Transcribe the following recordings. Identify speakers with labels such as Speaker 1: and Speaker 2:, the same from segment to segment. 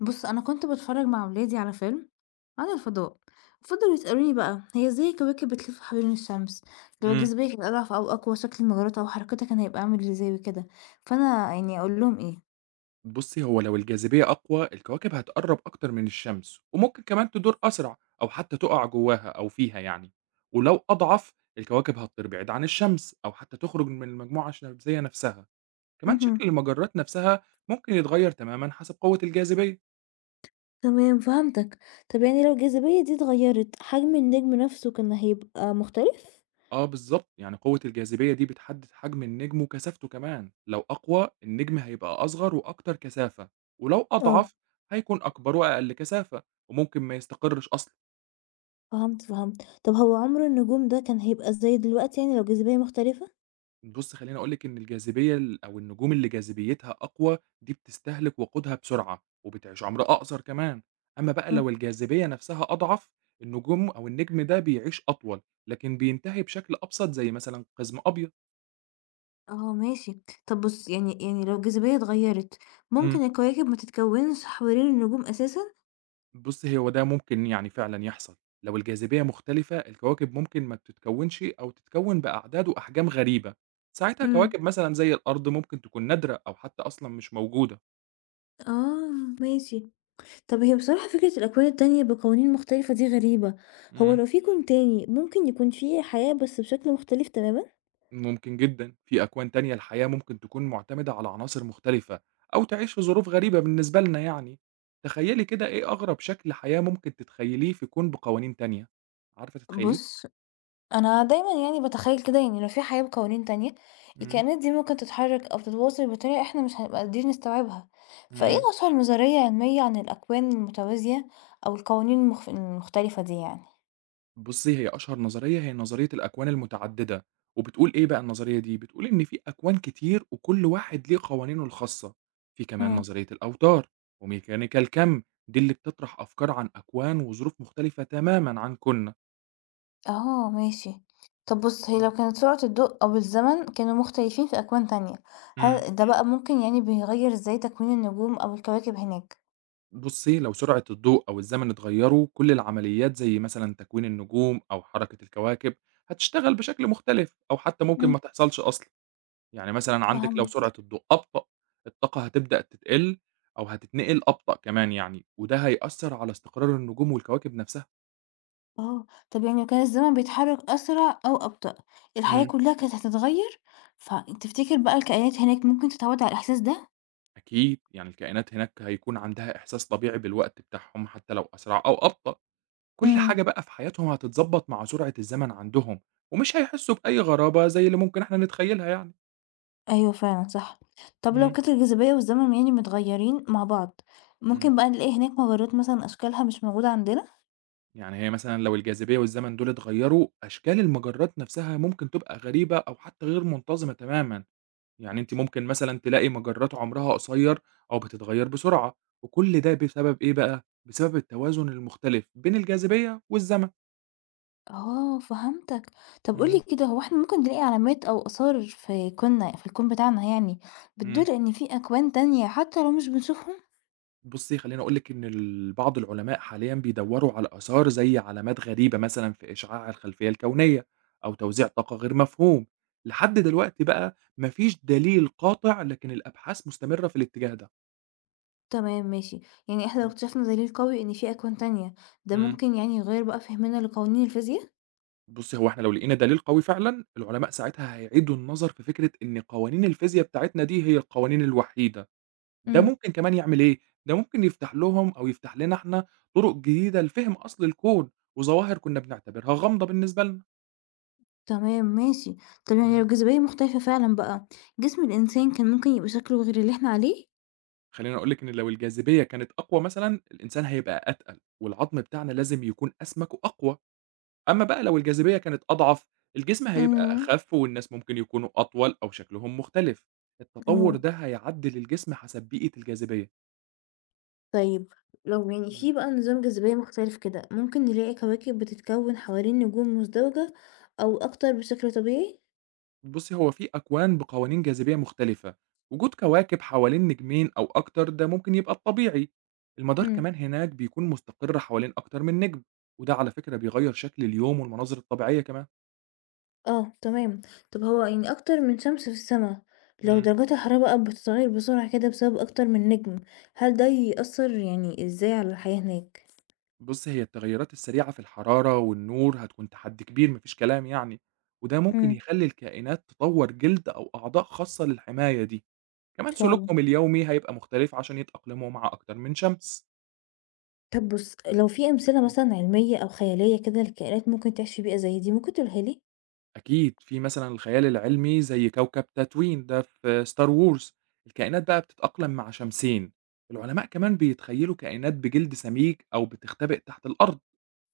Speaker 1: بُص، أنا كنت باتفرّج مع ولادي على فيلم عن الفضاء، فضلوا يسألوني بقى هي إزاي الكواكب بتلف حوالين الشمس، لو
Speaker 2: إمم.
Speaker 1: الجاذبية كانت أضعف أو أقوى شكل المجرات أو حركتها كان هيبقى عامل إزاي وكده، فأنا يعني أقول لهم إيه؟
Speaker 2: بُصّي، هو لو الجاذبية أقوى، الكواكب هتقرّب أكتر من الشمس، وممكن كمان تدور أسرع أو حتى تُقع جواها أو فيها يعني، ولو أضعف، الكواكب هتطير بعيد عن الشمس أو حتى تخرج من المجموعة الشمسية نفسها. كمان
Speaker 1: اهم.
Speaker 2: شكل المجرات نفسها ممكن يتغير تمامًا حسب قوة الجاذبية.
Speaker 1: تمام فهمتك، طب يعني لو الجاذبية دي اتغيّرت حجم النجم نفسه كان هيبقى مختلف؟
Speaker 2: آه بالضبط، يعني قوة الجاذبية دي بتحدد حجم النجم وكثافته كمان، لو أقوى، النجم هيبقى أصغر وأكتر كثافة، ولو
Speaker 1: آه.
Speaker 2: أضعف، هيكون أكبر وأقل كثافة، وممكن ما يستقرش أصلًا.
Speaker 1: آه، فهمت، فهمت، طب هو عمر النجوم ده كان هيبقى إزاي دلوقتي يعني لو الجاذبية مختلفة؟
Speaker 2: بُصّي، خلّيني أقول لِك إن الجاذبية أو النجوم اللي جاذبيتها أقوى دي بتستهلك وقودها بسرعة، وبتعيش عمر أقصر كمان، أمّا بقى لو الجاذبية نفسها أضعف، النجوم أو النجم ده بيعيش أطول، لكن بينتهي بشكل أبسط زي مثلًا قزم أبيض.
Speaker 1: آه ماشي. طب بُص، يعني لو الجاذبية اتغيّرت،
Speaker 2: إمم.
Speaker 1: ممكن الكواكب ما تتكوِّنش حوالين النجوم أساسًا؟
Speaker 2: بُصّي، هو ده ممكن يعني فعلًا يحصل، لو الجاذبية مختلفة الكواكب ممكن ما بتتكوّنش أو تتكوّن بأعداد وأحجام غريبة، ساعتها
Speaker 1: إمم.
Speaker 2: كواكب مثلًا زي الأرض ممكن تكون نادرة أو حتى أصلًا مش موجودة.
Speaker 1: آه ماشي. طب هي بصراحة فكرة الأكوان التانية بقوانين مختلفة دي غريبة، هو
Speaker 2: إمم.
Speaker 1: لو في كون تاني ممكن يكون فيه حياة بس بشكل مختلف تمامًا؟
Speaker 2: ممكن جدًا، في أكوان تانية الحياة ممكن تكون مُعتمدة على عناصر مختلفة، أو تعيش في ظروف غريبة بالنسبة لنا يعني، تخيّلي كده إيه أغرب شكل حياة ممكن تتخيّليه في كون بقوانين تانية، عارفة تتخيّليه؟
Speaker 1: بُص، أنا دايمًا يعني باتخيّل كده يعني لو في حياة بقوانين تانية،
Speaker 2: إمم،
Speaker 1: الكائنات دي ممكن تتحرك أو تتواصل بطريقة إحنا مش هنبقى قادرين نستوعبها، فإيه
Speaker 2: إمم.
Speaker 1: أشهر نظرية علمية عن الأكوان المتوازية أو القوانين المختلفة دي يعني؟
Speaker 2: بُصّي، هي أشهر نظرية هي نظرية الأكوان المتعددة، وبتقول إيه بقى النظرية دي، بتقول إن في أكوان كتير وكل واحد ليه قوانينه الخاصة، في كمان
Speaker 1: إمم.
Speaker 2: نظرية الأوتار، وميكانيكا الكم، دي اللي بتطرح أفكار عن أكوان وظروف مختلفة تمامًا عن كُوننا.
Speaker 1: آه ماشي. طب بُص، هي لو
Speaker 2: إمم،
Speaker 1: كانت سرعة الضوء أو الزمن كانوا مختلفين في أكوان تانية،
Speaker 2: إمم.
Speaker 1: هل ده بقى ممكن يعني بيغيّر إزاي تكوين النجوم أو الكواكب هناك؟
Speaker 2: بُصّي، لو سرعة الضوء أو الزمن اتغيّروا، كل العمليات زي مثلًا تكوين النجوم أو حركة الكواكب هتشتغل بشكل مختلف أو حتى ممكن
Speaker 1: إمم،
Speaker 2: ما تحصلش أصلًا. يعني مثلًا عندِك لو
Speaker 1: فهمت.
Speaker 2: سرعة الضوء أبطأ، الطاقة هتبدأ تتقِل أو هتتنقل أبطأ كمان يعني، وده هيأثّر على استقرار النجوم والكواكب نفسها.
Speaker 1: آه. طب يعني لو كان الزمن بيتحرك أسرع أو أبطأ، الحياة
Speaker 2: إمم.
Speaker 1: كلّها كانت هتتغيّر؟ فتفتكر بقى الكائنات هناك ممكن تتعوّد على الإحساس ده؟
Speaker 2: أكيد، يعني الكائنات هناك هيكون عندها إحساس طبيعي بالوقت بتاعهم حتى لو أسرع أو أبطأ. كل
Speaker 1: إمم.
Speaker 2: حاجة بقى في حياتهم هتتضبّط مع سرعة الزمن عندهم، ومش هيحسّوا بأي غرابة زي اللي ممكن إحنا نتخيّلها يعني.
Speaker 1: أيوه فعلًا صح. طب لو
Speaker 2: إمم،
Speaker 1: كانت الجاذبية والزمن يعني متغيّرين مع بعض،
Speaker 2: إمم،
Speaker 1: ممكن بقى نلاقي هناك مجرات مثلًا أشكالها مش موجودة عندنا؟
Speaker 2: يعني هي مثلًا لو الجاذبية والزمن دول اتغيّروا، أشكال المجرات نفسها ممكن تبقى غريبة أو حتى غير منتظمة تمامًا، يعني أنتِ ممكن مثلًا تلاقي مجرات عمرها قصيّر أو بتتغيّر بسرعة، وكل ده بسبب إيه بقى؟ بسبب التوازن المختلف بين الجاذبية والزمن،
Speaker 1: آه، فهمتك. طب قُل لي
Speaker 2: إمم،
Speaker 1: كده هو إحنا ممكن نلاقي علامات أو آثار في كوننا في الكون بتاعنا يعني
Speaker 2: إمم.
Speaker 1: بتدل إن في أكوان تانية حتى لو مش بنشوفهم؟
Speaker 2: بُصّي، خلّيني أقول لِك إن بعض العلماء حاليًا بيدوّروا على آثار زي علامات غريبة مثلًا في إشعاع الخلفية الكونية أو توزيع طاقة غير مفهوم، لحد دلوقتي بقى ما فيش دليل قاطع لكن الأبحاث مستمرة في الاتجاه ده.
Speaker 1: تمام ماشي، يعني إحنا لو
Speaker 2: إمم،
Speaker 1: اكتشفنا دليل قوي إن في أكوان تانية، ده
Speaker 2: إمم.
Speaker 1: ممكن يعني يغيّر بقى فهمنا لقوانين الفيزياء؟
Speaker 2: بُصّي، هو إحنا لو لقينا دليل قوي فعلًا، العلماء ساعتها هيعيدوا النظر في فكرة إن قوانين الفيزيا بتاعتنا دي هي القوانين الوحيدة، ده
Speaker 1: إمم،
Speaker 2: ممكن كمان يعمل إيه، ده ممكن يفتح لهم أو يفتح لنا إحنا طرق جديدة لفهم أصل الكون وظواهر كنا بنعتبرها غامضة بالنسبة
Speaker 1: تمام ماشي. طب يعني لو
Speaker 2: لنا.
Speaker 1: الجاذبية مختلفة فعلًا بقى، جسم الإنسان كان ممكن يبقى شكله غير اللي إحنا عليه؟
Speaker 2: خلّيني أقول لِك إن لو الجاذبية كانت أقوى مثلًا، الإنسان هيبقى أتقل، والعضم بتاعنا لازم يكون أسمك وأقوى، أمّا بقى لو الجاذبية كانت أضعف، الجسم هيبقى
Speaker 1: اهم،
Speaker 2: أخف والناس ممكن يكونوا أطول أو شكلهم مختلف، التطور
Speaker 1: آه.
Speaker 2: ده هيعدِّل الجسم حسب بيئة الجاذبية.
Speaker 1: طيب لو يعني في
Speaker 2: إمم.
Speaker 1: بقى نظام جاذبية مختلف كده ممكن نلاقي كواكب بتتكون حوالين نجوم مزدوجة أو أكتر بشكل طبيعي؟
Speaker 2: بُصّي، هو في أكوان بقوانين جاذبية مختلفة، وجود كواكب حوالين نجمين أو أكتر ده ممكن يبقى الطبيعي، المدار
Speaker 1: امم.
Speaker 2: كمان هناك بيكون مستقر حوالين أكتر من نجم، وده على فكرة بيغيّر شكل اليوم والمناظر الطبيعية كمان.
Speaker 1: اه تمام. طب هو يعني أكتر من شمس في السماء لو
Speaker 2: إمم.
Speaker 1: درجات الحرارة بقى بتتغير بسرعة كده بسبب أكتر من نجم هل ده يأثر يعني إزاي على الحياة هناك؟
Speaker 2: بُص، هي التغيرات السريعة في الحرارة والنور هتكون تحدي كبير ما فيش كلام يعني، وده ممكن
Speaker 1: امم.
Speaker 2: يخلّي الكائنات تطوّر جلد أو أعضاء خاصة للحماية دي، كمان
Speaker 1: فعلا.
Speaker 2: سلوكهم اليومي هيبقى مختلف عشان يتأقلموا مع أكتر من شمس.
Speaker 1: طب بص لو في أمثلة
Speaker 2: إمم.
Speaker 1: مثلا علمية أو خيالية كده لكائنات ممكن تعيش في بيئة زي دي ممكن تقولها لي؟
Speaker 2: أكيد في مثلًا الخيال العلمي زي كوكب تاتوين ده في Star Wars الكائنات بقى بتتأقلم مع شمسين، العلماء كمان بيتخيلوا كائنات بجلد سميك أو بتختبئ تحت الأرض،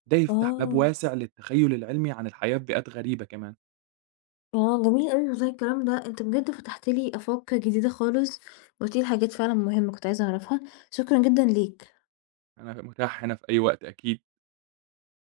Speaker 2: ده يفتح باب
Speaker 1: اه.
Speaker 2: واسع للتخيل العلمي عن الحياة في بيئات غريبة كمان.
Speaker 1: آه، جميل أوي والله الكلام ده، أنت بجد فتحت لي آفاق جديدة خالص، وقُلت لي حاجات فعلًا مهمة كنت عايزة أعرفها، شكرًا جدًا ليك.
Speaker 2: أنا متاح هنا في أي وقت أكيد،